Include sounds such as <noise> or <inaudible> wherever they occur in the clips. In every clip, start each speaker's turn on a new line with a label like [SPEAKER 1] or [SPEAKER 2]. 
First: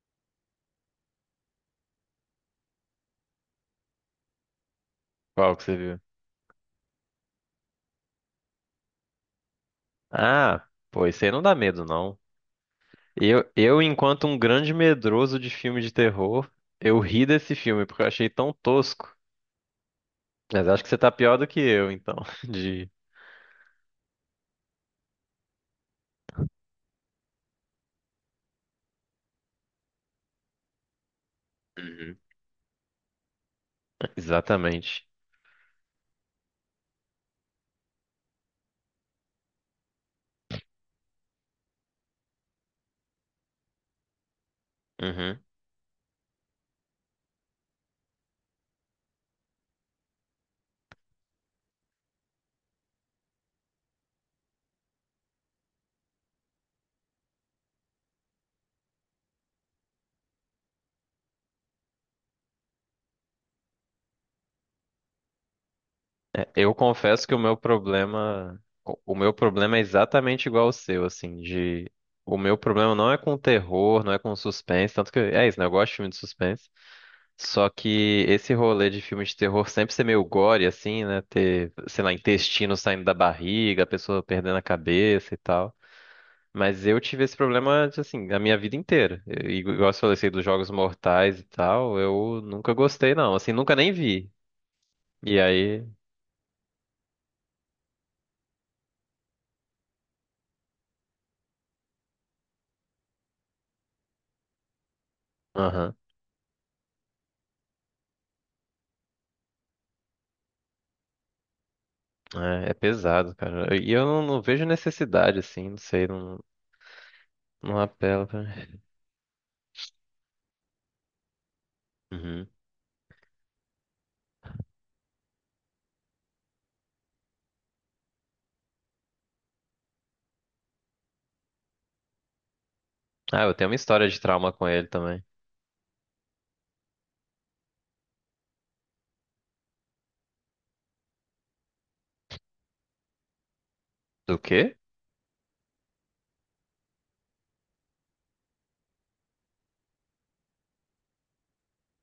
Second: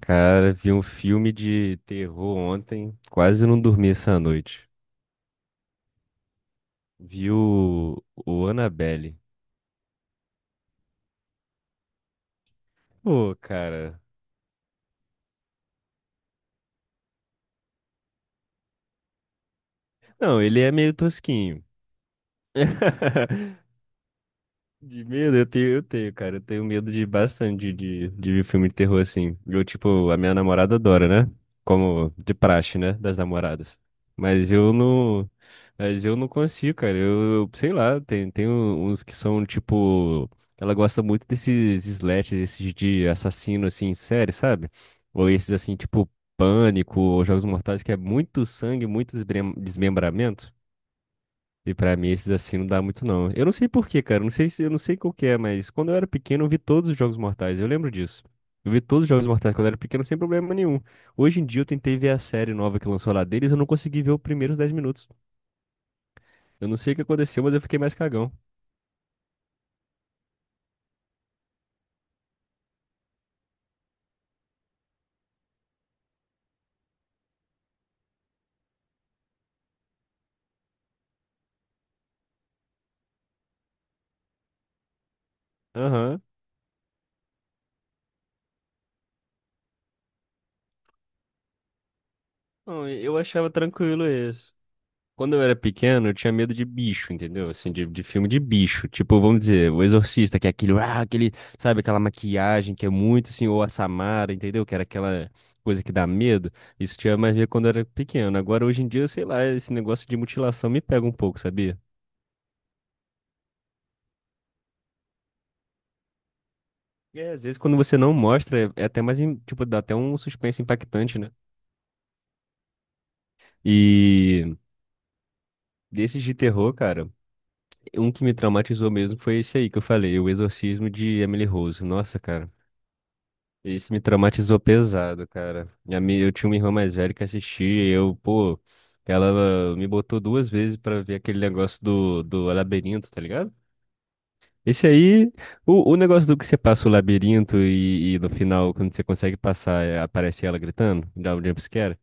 [SPEAKER 1] Cara, vi um filme de terror ontem, quase não dormi essa noite.
[SPEAKER 2] Qual que você viu?
[SPEAKER 1] Vi o Annabelle.
[SPEAKER 2] Ah, pô, isso aí não dá medo, não.
[SPEAKER 1] Pô, cara.
[SPEAKER 2] Enquanto um grande medroso de filme de terror, eu ri desse filme porque eu achei tão tosco.
[SPEAKER 1] Não, ele
[SPEAKER 2] Mas
[SPEAKER 1] é
[SPEAKER 2] acho que
[SPEAKER 1] meio
[SPEAKER 2] você tá pior do que
[SPEAKER 1] tosquinho.
[SPEAKER 2] eu, então. <laughs> De...
[SPEAKER 1] <laughs> De medo, eu tenho, cara. Eu tenho medo de bastante de ver filme de terror assim. Eu, tipo, a minha namorada adora, né? Como
[SPEAKER 2] Uhum.
[SPEAKER 1] de praxe, né? Das namoradas. Mas eu
[SPEAKER 2] Exatamente.
[SPEAKER 1] não. Mas eu não consigo, cara. Eu, sei lá, tem uns que são tipo. Ela gosta muito desses slashers, esses de assassino assim, em série, sabe? Ou
[SPEAKER 2] Uhum.
[SPEAKER 1] esses assim, tipo Pânico, ou Jogos Mortais, que é muito sangue, muito desmembramento. E pra mim esses assim não dá muito não. Eu não sei por quê, cara. Eu não sei se, eu não sei qual que é, mas quando eu era pequeno eu vi todos os Jogos Mortais. Eu lembro disso. Eu vi todos os Jogos Mortais quando eu era pequeno sem problema nenhum. Hoje em dia eu tentei ver a série nova que lançou lá deles, eu não consegui ver os primeiros 10 minutos.
[SPEAKER 2] É,
[SPEAKER 1] Eu
[SPEAKER 2] eu
[SPEAKER 1] não sei o que
[SPEAKER 2] confesso que o
[SPEAKER 1] aconteceu, mas
[SPEAKER 2] meu
[SPEAKER 1] eu fiquei mais cagão.
[SPEAKER 2] problema, o meu problema é exatamente igual ao seu, assim, de o meu problema não é com terror, não é com suspense, tanto que é isso, né? Eu gosto de filme de suspense. Só que esse rolê de filme de terror sempre ser meio gore, assim, né? Ter, sei lá, intestino saindo da barriga, a pessoa perdendo a cabeça e tal.
[SPEAKER 1] Aham.
[SPEAKER 2] Mas eu tive esse problema, assim, a minha vida inteira. E igual você falou assim, dos Jogos Mortais e tal, eu nunca
[SPEAKER 1] Não,
[SPEAKER 2] gostei,
[SPEAKER 1] eu
[SPEAKER 2] não.
[SPEAKER 1] achava
[SPEAKER 2] Assim, nunca nem
[SPEAKER 1] tranquilo
[SPEAKER 2] vi.
[SPEAKER 1] isso. Quando
[SPEAKER 2] E
[SPEAKER 1] eu era
[SPEAKER 2] aí,
[SPEAKER 1] pequeno, eu tinha medo de bicho, entendeu? Assim, de filme de bicho. Tipo, vamos dizer, O Exorcista, que é aquele, sabe, aquela maquiagem que é muito assim, ou a Samara, entendeu? Que era aquela coisa que
[SPEAKER 2] aham,
[SPEAKER 1] dá medo. Isso tinha mais medo quando eu era pequeno. Agora, hoje em dia, sei lá, esse negócio de mutilação me pega um pouco, sabia?
[SPEAKER 2] é, é pesado, cara. E eu não, não vejo necessidade, assim, não sei, não,
[SPEAKER 1] É, às vezes quando
[SPEAKER 2] não
[SPEAKER 1] você não
[SPEAKER 2] apela pra
[SPEAKER 1] mostra,
[SPEAKER 2] mim.
[SPEAKER 1] é até mais, tipo, dá até um suspense impactante, né?
[SPEAKER 2] Uhum.
[SPEAKER 1] E desses de terror, cara. Um que me traumatizou mesmo foi esse aí que eu falei, O Exorcismo de Emily Rose. Nossa, cara.
[SPEAKER 2] Ah, eu tenho uma
[SPEAKER 1] Esse me
[SPEAKER 2] história de trauma
[SPEAKER 1] traumatizou
[SPEAKER 2] com ele também.
[SPEAKER 1] pesado, cara. Eu tinha uma irmã mais velha que assistia e eu, pô, ela me botou 2 vezes pra ver aquele negócio do labirinto, tá ligado?
[SPEAKER 2] Do quê?
[SPEAKER 1] Esse aí, o negócio do que você passa o labirinto e no final, quando você consegue passar, é, aparece ela gritando, dá um jumpscare.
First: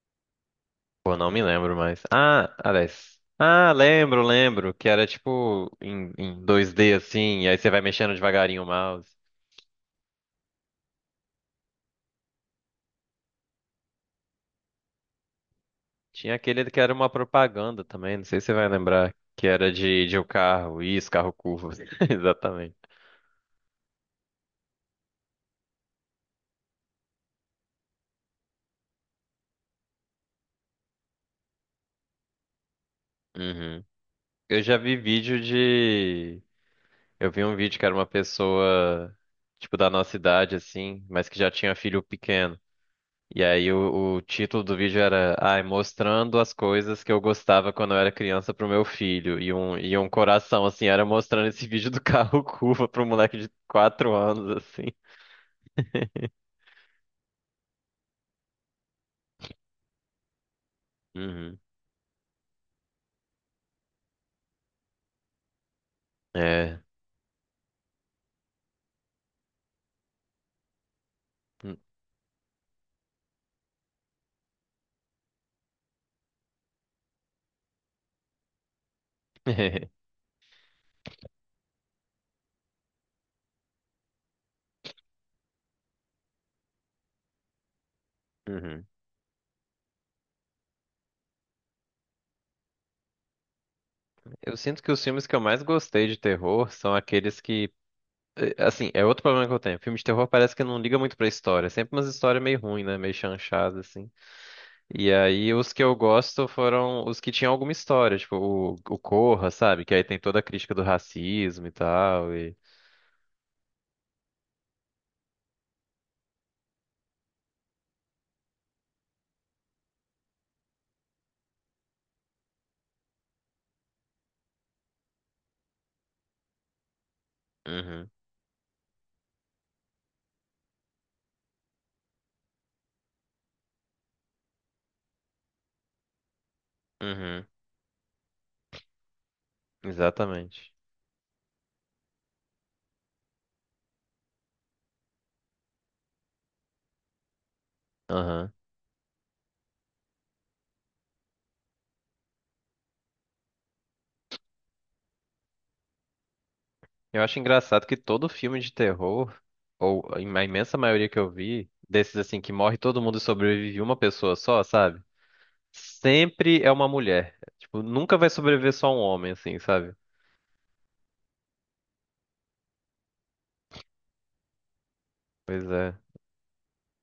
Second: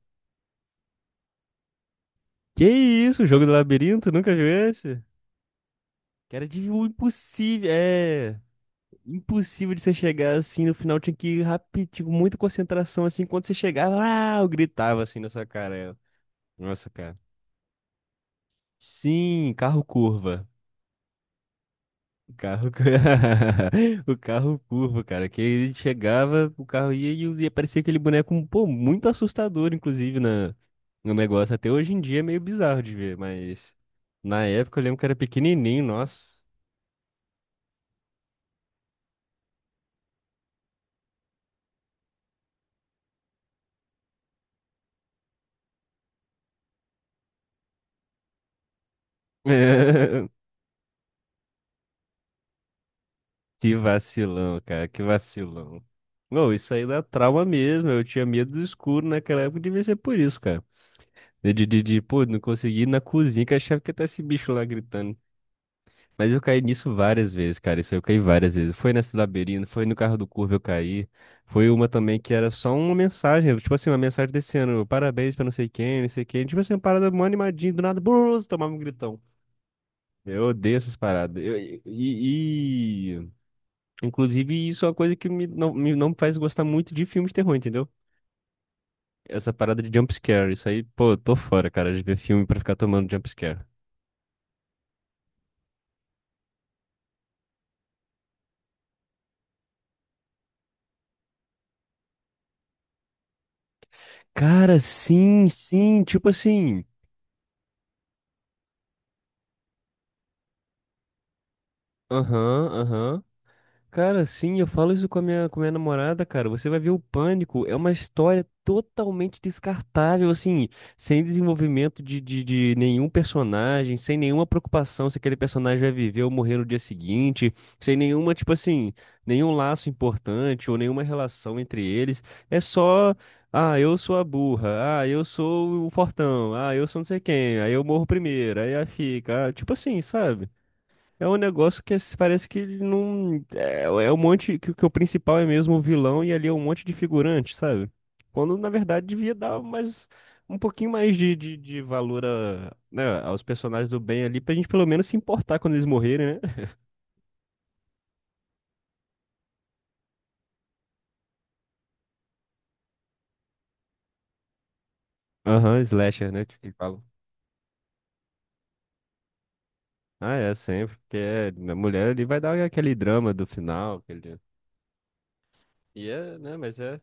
[SPEAKER 2] Pô, não me lembro mais. Ah,
[SPEAKER 1] Que
[SPEAKER 2] aliás.
[SPEAKER 1] isso, o jogo do
[SPEAKER 2] Ah,
[SPEAKER 1] labirinto?
[SPEAKER 2] lembro,
[SPEAKER 1] Nunca viu
[SPEAKER 2] lembro. Que
[SPEAKER 1] esse?
[SPEAKER 2] era tipo em,
[SPEAKER 1] Que
[SPEAKER 2] em
[SPEAKER 1] era de
[SPEAKER 2] dois
[SPEAKER 1] o
[SPEAKER 2] d assim, e aí você
[SPEAKER 1] impossível,
[SPEAKER 2] vai mexendo
[SPEAKER 1] é.
[SPEAKER 2] devagarinho o mouse.
[SPEAKER 1] Impossível de você chegar assim no final, tinha que ir rápido, tipo, muita concentração assim. Quando você chegava, ah, eu gritava assim na sua cara. Eu.
[SPEAKER 2] Tinha aquele que
[SPEAKER 1] Nossa,
[SPEAKER 2] era uma
[SPEAKER 1] cara.
[SPEAKER 2] propaganda também, não sei se você vai lembrar. Que
[SPEAKER 1] Sim,
[SPEAKER 2] era
[SPEAKER 1] carro
[SPEAKER 2] de um
[SPEAKER 1] curva.
[SPEAKER 2] carro. Isso, carro curvo. <laughs>
[SPEAKER 1] Carro...
[SPEAKER 2] Exatamente.
[SPEAKER 1] cu- <laughs> O carro curva, cara. Que ele chegava, o carro ia e aparecia aquele boneco, pô, muito assustador, inclusive, no negócio. Até hoje em dia é meio bizarro de ver, mas
[SPEAKER 2] Uhum.
[SPEAKER 1] na
[SPEAKER 2] Eu já
[SPEAKER 1] época eu
[SPEAKER 2] vi
[SPEAKER 1] lembro que era
[SPEAKER 2] vídeo
[SPEAKER 1] pequenininho, nossa.
[SPEAKER 2] de. Eu vi um vídeo que era uma pessoa, tipo, da nossa idade, assim, mas que já tinha filho pequeno. E aí o título do vídeo era, ai, mostrando as coisas que eu gostava quando eu era criança pro meu filho. E um
[SPEAKER 1] <laughs>
[SPEAKER 2] coração, assim, era mostrando esse vídeo do carro <laughs> curva pro moleque de
[SPEAKER 1] Que
[SPEAKER 2] 4 anos,
[SPEAKER 1] vacilão,
[SPEAKER 2] assim.
[SPEAKER 1] cara, que vacilão. Não, isso aí dá trauma mesmo. Eu tinha medo do escuro naquela época, devia ser por isso, cara. De,
[SPEAKER 2] Uhum.
[SPEAKER 1] de, de, de, pô, não consegui ir na cozinha, que eu achava que tá esse bicho lá gritando. Mas eu caí
[SPEAKER 2] É.
[SPEAKER 1] nisso várias vezes, cara. Isso aí eu caí várias vezes. Foi nesse labirinto, foi no carro do Curva eu caí. Foi uma também que era só uma mensagem, tipo assim, uma mensagem desse ano, parabéns pra não sei quem, não sei quem. Tipo assim, uma parada mó animadinha, do nada, brus, tomava um gritão.
[SPEAKER 2] <laughs>
[SPEAKER 1] Eu odeio essas paradas. Eu, e- Inclusive, isso é uma coisa que me, não faz gostar muito de filmes de terror, entendeu?
[SPEAKER 2] Uhum.
[SPEAKER 1] Essa parada de jump scare, isso aí, pô, eu tô fora, cara, de ver filme pra ficar tomando jump scare.
[SPEAKER 2] Eu sinto que os filmes que eu mais gostei de terror são aqueles que. Assim, é outro problema que eu tenho. Filme de terror parece que não liga muito pra história. É sempre umas histórias meio ruim, né? Meio chanchada, assim.
[SPEAKER 1] Cara,
[SPEAKER 2] E
[SPEAKER 1] sim,
[SPEAKER 2] aí os que eu
[SPEAKER 1] sim, tipo
[SPEAKER 2] gosto
[SPEAKER 1] assim.
[SPEAKER 2] foram os que tinham alguma história, tipo o Corra, sabe? Que aí tem toda a crítica do racismo e tal. E...
[SPEAKER 1] Aham, aham. Cara, sim, eu falo isso com a minha namorada, cara. Você vai ver o Pânico, é uma história totalmente descartável, assim, sem desenvolvimento de nenhum personagem, sem nenhuma preocupação se aquele personagem vai viver ou morrer no dia seguinte, sem
[SPEAKER 2] Uhum,
[SPEAKER 1] nenhuma, tipo assim, nenhum laço importante ou nenhuma relação entre eles. É só, ah, eu sou a burra, ah, eu sou o fortão, ah, eu sou não sei
[SPEAKER 2] uhum,
[SPEAKER 1] quem, aí eu morro primeiro, aí a fica, ah, tipo assim, sabe?
[SPEAKER 2] exatamente.
[SPEAKER 1] É um negócio que parece que ele não. É um monte. Que o principal é mesmo o vilão e ali é um monte de figurante, sabe?
[SPEAKER 2] Aham.
[SPEAKER 1] Quando na verdade devia dar mais. Um pouquinho mais de valor a, né, aos personagens do bem ali, pra gente pelo menos se importar quando eles morrerem, né?
[SPEAKER 2] Eu acho engraçado que todo filme de terror, ou a imensa maioria que eu vi, desses assim que morre todo mundo e sobrevive uma pessoa só, sabe?
[SPEAKER 1] Aham, slasher, né?
[SPEAKER 2] Sempre
[SPEAKER 1] Tipo,
[SPEAKER 2] é
[SPEAKER 1] que
[SPEAKER 2] uma
[SPEAKER 1] falam.
[SPEAKER 2] mulher. Tipo, nunca vai sobreviver só um homem, assim, sabe?
[SPEAKER 1] Ah, é, sempre. Porque é, a mulher ali vai dar aquele drama do final. Aquele.
[SPEAKER 2] Pois é.
[SPEAKER 1] E é, né? Mas é.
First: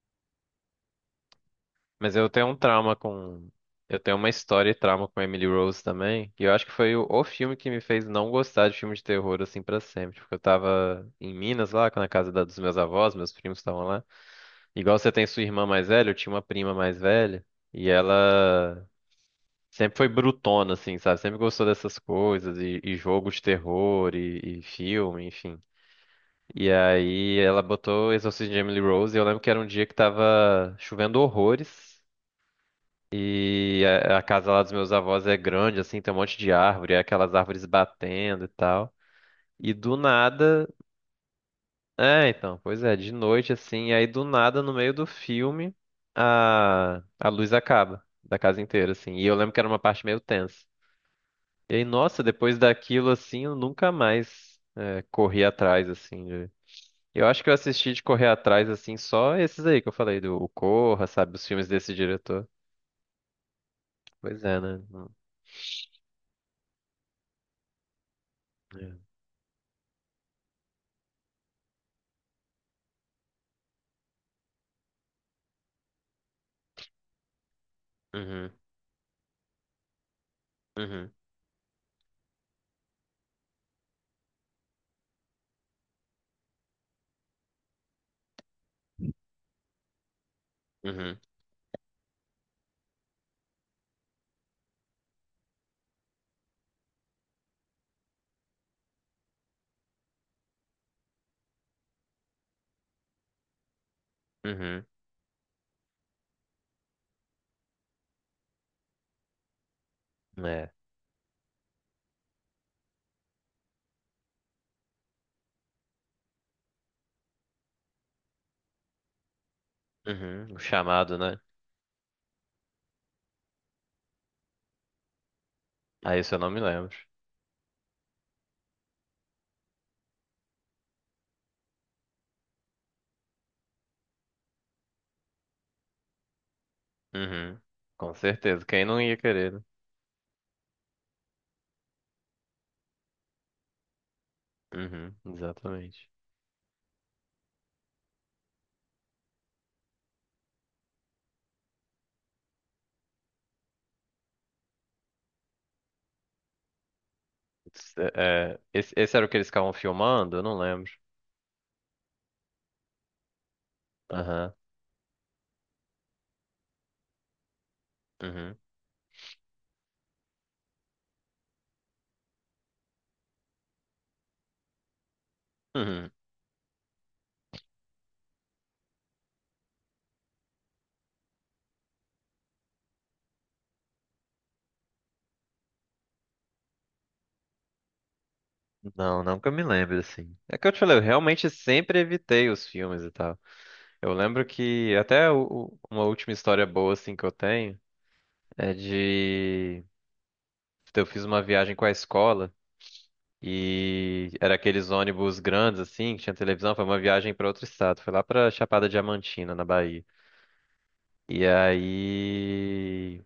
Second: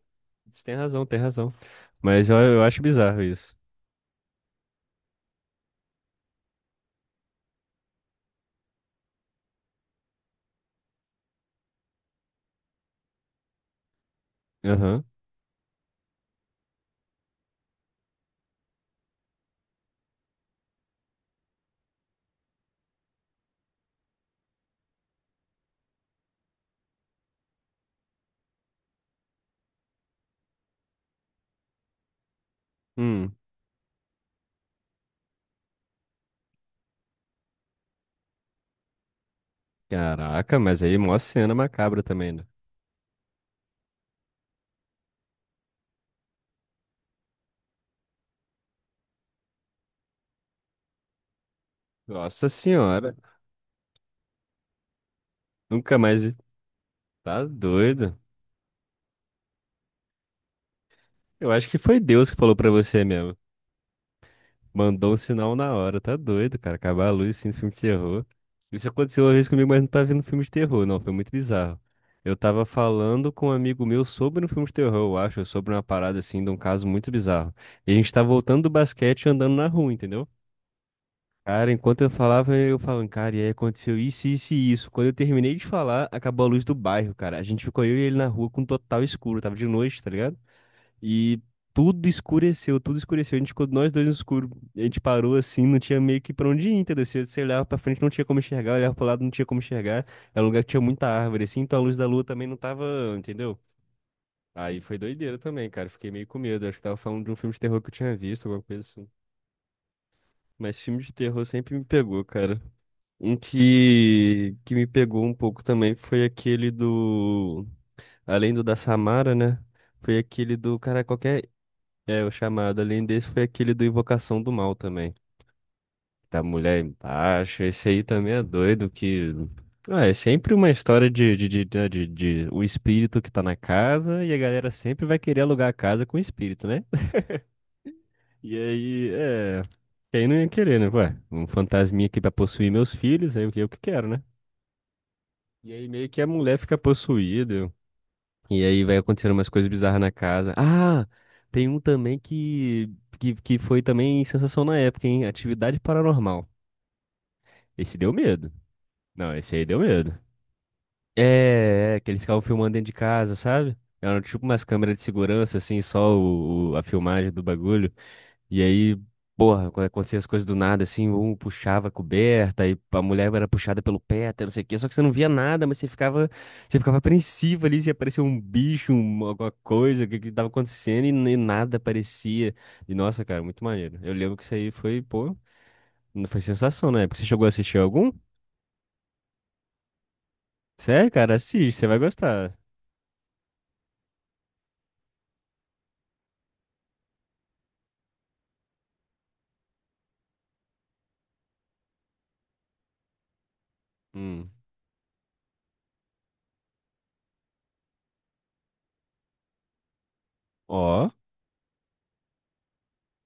[SPEAKER 1] Você tem razão, tem razão.
[SPEAKER 2] Mas eu
[SPEAKER 1] Mas eu,
[SPEAKER 2] tenho um
[SPEAKER 1] eu acho
[SPEAKER 2] trauma
[SPEAKER 1] bizarro
[SPEAKER 2] com.
[SPEAKER 1] isso.
[SPEAKER 2] Eu tenho uma história e trauma com Emily Rose também. E eu acho que foi o filme que me fez não gostar de filme de terror assim pra sempre. Porque eu tava em Minas lá, na dos meus avós, meus primos estavam lá. Igual
[SPEAKER 1] Aham.
[SPEAKER 2] você tem sua irmã mais velha, eu tinha uma prima mais velha. E ela sempre foi brutona, assim, sabe? Sempre gostou dessas coisas, e jogo de terror, e filme, enfim. E aí ela botou Exorcismo de Emily Rose. E eu lembro que era um dia que tava chovendo horrores.
[SPEAKER 1] Hum.
[SPEAKER 2] E a casa lá dos meus avós é grande, assim, tem um monte de árvore, é aquelas árvores batendo e tal. E do
[SPEAKER 1] Caraca,
[SPEAKER 2] nada.
[SPEAKER 1] mas aí mó cena macabra
[SPEAKER 2] É,
[SPEAKER 1] também, né?
[SPEAKER 2] então, pois é, de noite, assim, aí do nada, no meio do filme, a luz acaba da casa inteira, assim. E eu lembro que era uma parte meio tensa. E aí, nossa,
[SPEAKER 1] Nossa
[SPEAKER 2] depois daquilo,
[SPEAKER 1] senhora,
[SPEAKER 2] assim, eu nunca mais é, corri atrás,
[SPEAKER 1] nunca mais.
[SPEAKER 2] assim. De- Eu acho
[SPEAKER 1] Tá
[SPEAKER 2] que eu assisti de
[SPEAKER 1] doido.
[SPEAKER 2] correr atrás, assim, só esses aí que eu falei, do o Corra, sabe, os
[SPEAKER 1] Eu
[SPEAKER 2] filmes
[SPEAKER 1] acho que
[SPEAKER 2] desse
[SPEAKER 1] foi Deus que
[SPEAKER 2] diretor.
[SPEAKER 1] falou pra você mesmo.
[SPEAKER 2] Pois é, né?
[SPEAKER 1] Mandou um sinal na hora, tá doido, cara. Acabar a luz sim, no filme de terror. Isso
[SPEAKER 2] É.
[SPEAKER 1] aconteceu uma vez comigo, mas não tá vendo filme de terror, não. Foi muito bizarro. Eu tava falando com um amigo meu sobre um filme de terror, eu acho, sobre uma parada assim, de um caso muito bizarro. E a gente tá
[SPEAKER 2] Uhum,
[SPEAKER 1] voltando do basquete e andando na rua, entendeu?
[SPEAKER 2] uhum,
[SPEAKER 1] Cara, enquanto eu falava, eu falando, cara, e aí aconteceu isso, isso e isso. Quando eu terminei de falar, acabou a luz do bairro, cara. A gente ficou eu e ele na rua com total escuro, tava de noite, tá ligado?
[SPEAKER 2] uhum.
[SPEAKER 1] E tudo escureceu, tudo escureceu. A gente ficou nós dois no escuro. A gente parou assim, não tinha meio que pra onde ir, entendeu? Você olhava pra frente, não tinha como enxergar, olhava pro lado, não tinha como enxergar. Era um lugar que tinha muita árvore, assim, então a luz da lua também não tava, entendeu? Aí
[SPEAKER 2] Uhum.
[SPEAKER 1] foi doideira também, cara. Fiquei meio com medo. Acho que tava falando de um filme de terror que eu tinha visto, alguma coisa assim.
[SPEAKER 2] É.
[SPEAKER 1] Mas filme de terror sempre me pegou, cara. Um que me pegou um pouco também foi aquele do. Além do da Samara, né? Foi
[SPEAKER 2] Uhum.
[SPEAKER 1] aquele
[SPEAKER 2] O
[SPEAKER 1] do. Cara,
[SPEAKER 2] chamado, né?
[SPEAKER 1] qualquer. É, o chamado. Além desse, foi aquele do Invocação do Mal também.
[SPEAKER 2] Ah, isso eu
[SPEAKER 1] Da
[SPEAKER 2] não me
[SPEAKER 1] mulher
[SPEAKER 2] lembro.
[SPEAKER 1] embaixo. Esse aí também é doido, que. Ah, é sempre uma história de o espírito que tá na casa e a galera sempre vai querer alugar a casa com o espírito, né? <laughs>
[SPEAKER 2] Uhum. Com
[SPEAKER 1] E
[SPEAKER 2] certeza. Quem não
[SPEAKER 1] aí,
[SPEAKER 2] ia querer, né?
[SPEAKER 1] é. Quem não ia querer, né? Ué, um fantasminha aqui pra possuir meus filhos, aí o que eu que quero, né?
[SPEAKER 2] Uhum.
[SPEAKER 1] E aí meio
[SPEAKER 2] Exatamente.
[SPEAKER 1] que a mulher fica possuída. E aí vai acontecendo umas coisas bizarras na casa. Ah, tem um também que foi também sensação na época, hein? Atividade Paranormal.
[SPEAKER 2] It's-
[SPEAKER 1] Esse
[SPEAKER 2] é,
[SPEAKER 1] deu medo.
[SPEAKER 2] é, esse era o
[SPEAKER 1] Não,
[SPEAKER 2] que eles
[SPEAKER 1] esse aí
[SPEAKER 2] estavam
[SPEAKER 1] deu medo.
[SPEAKER 2] filmando? Eu não lembro.
[SPEAKER 1] É, que eles ficavam filmando dentro de casa, sabe? Eram tipo
[SPEAKER 2] Aham.
[SPEAKER 1] umas câmeras de segurança, assim, só a filmagem do bagulho.
[SPEAKER 2] Uhum.
[SPEAKER 1] E aí, porra, quando acontecia as coisas do nada, assim, um puxava a coberta, e a mulher era puxada pelo pé, até não sei o quê, só que você não via nada, mas
[SPEAKER 2] Uhum.
[SPEAKER 1] você ficava apreensivo ali, se aparecia um bicho, alguma coisa, o que que tava acontecendo, e, nem nada aparecia. E nossa, cara, muito maneiro. Eu lembro que isso aí foi, pô, não foi sensação, né? Porque você chegou a assistir algum?
[SPEAKER 2] Não, não que eu me lembre, assim. É que eu te falei, eu
[SPEAKER 1] Sério, cara,
[SPEAKER 2] realmente
[SPEAKER 1] assiste, você vai
[SPEAKER 2] sempre evitei
[SPEAKER 1] gostar.
[SPEAKER 2] os filmes e tal. Eu lembro que até uma última história boa, assim, que eu tenho é de. Eu fiz uma viagem com a escola. E
[SPEAKER 1] Hum.
[SPEAKER 2] era aqueles ônibus grandes, assim, que tinha televisão. Foi uma viagem para outro estado. Foi lá pra Chapada Diamantina, na Bahia.
[SPEAKER 1] Ó,
[SPEAKER 2] E aí,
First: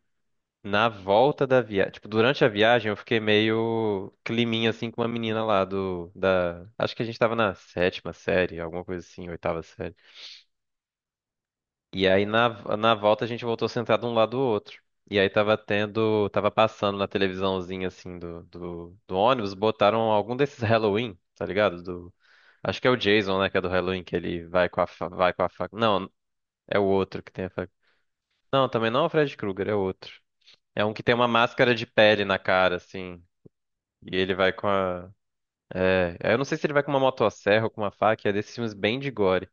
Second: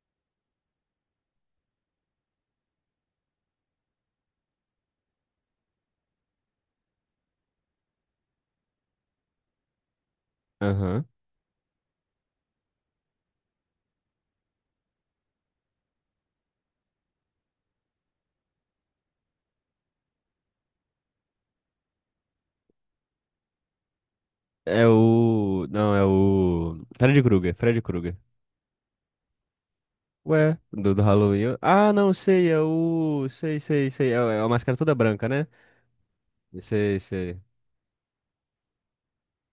[SPEAKER 2] na volta da viagem, tipo, durante a viagem eu fiquei meio climinha, assim, com uma menina lá da, acho que a gente tava na sétima série, alguma coisa assim, oitava série.
[SPEAKER 1] aham.
[SPEAKER 2] E aí, na volta a gente voltou sentado um lado do outro. E aí tava tendo, tava passando na televisãozinha, assim, do ônibus, botaram algum desses Halloween, tá ligado? Acho que é o Jason, né, que é do Halloween, que ele vai com
[SPEAKER 1] É
[SPEAKER 2] a fa... vai com a
[SPEAKER 1] o.
[SPEAKER 2] faca.
[SPEAKER 1] Não, é
[SPEAKER 2] Não, é o
[SPEAKER 1] o.
[SPEAKER 2] outro
[SPEAKER 1] Fred
[SPEAKER 2] que tem a
[SPEAKER 1] Krueger,
[SPEAKER 2] faca.
[SPEAKER 1] Fred Krueger.
[SPEAKER 2] Não, também não é o Fred Krueger, é outro.
[SPEAKER 1] Ué,
[SPEAKER 2] É
[SPEAKER 1] do,
[SPEAKER 2] um que
[SPEAKER 1] do
[SPEAKER 2] tem uma
[SPEAKER 1] Halloween.
[SPEAKER 2] máscara de
[SPEAKER 1] Ah, não,
[SPEAKER 2] pele na
[SPEAKER 1] sei, é
[SPEAKER 2] cara, assim.
[SPEAKER 1] o. Sei, sei, sei.
[SPEAKER 2] E
[SPEAKER 1] É,
[SPEAKER 2] ele
[SPEAKER 1] é a
[SPEAKER 2] vai com
[SPEAKER 1] máscara toda
[SPEAKER 2] a.
[SPEAKER 1] branca, né?
[SPEAKER 2] É, eu não sei se ele vai com
[SPEAKER 1] Sei,
[SPEAKER 2] uma
[SPEAKER 1] sei.
[SPEAKER 2] motosserra ou com uma faca, é desses filmes bem de gore.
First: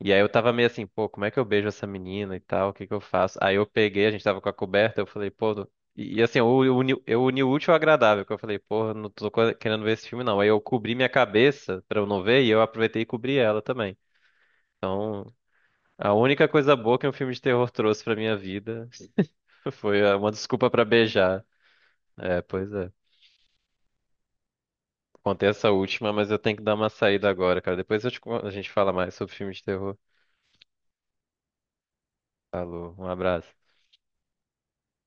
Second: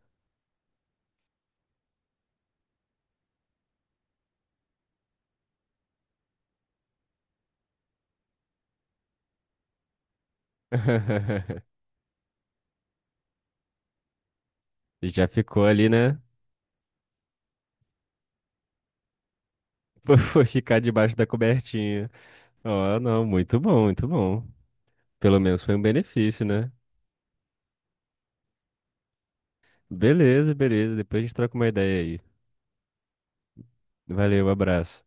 [SPEAKER 2] E aí eu tava meio assim, pô, como é que eu beijo essa menina e tal? O que que eu faço? Aí eu peguei, a gente tava com a coberta, eu falei, pô. Não- E e assim, eu uni o útil ao agradável, que eu falei, pô, não tô co- querendo ver esse filme, não. Aí eu cobri minha
[SPEAKER 1] <laughs>
[SPEAKER 2] cabeça pra eu não ver e eu aproveitei e cobri ela também. Então.
[SPEAKER 1] Já ficou ali,
[SPEAKER 2] A
[SPEAKER 1] né? <laughs>
[SPEAKER 2] única coisa boa que um filme de terror trouxe pra minha vida <laughs> foi ah,
[SPEAKER 1] Foi
[SPEAKER 2] uma
[SPEAKER 1] foi
[SPEAKER 2] desculpa
[SPEAKER 1] ficar
[SPEAKER 2] pra
[SPEAKER 1] debaixo da
[SPEAKER 2] beijar.
[SPEAKER 1] cobertinha.
[SPEAKER 2] É, pois é.
[SPEAKER 1] Ó, não, muito bom, muito bom. Pelo
[SPEAKER 2] Contei
[SPEAKER 1] menos
[SPEAKER 2] essa
[SPEAKER 1] foi um
[SPEAKER 2] última, mas eu
[SPEAKER 1] benefício,
[SPEAKER 2] tenho que
[SPEAKER 1] né?
[SPEAKER 2] dar uma saída agora, cara. Depois eu te con- a gente fala mais sobre filme de terror.
[SPEAKER 1] Beleza, beleza. Depois a gente troca uma ideia aí.
[SPEAKER 2] Falou, um abraço.
[SPEAKER 1] Valeu, abraço.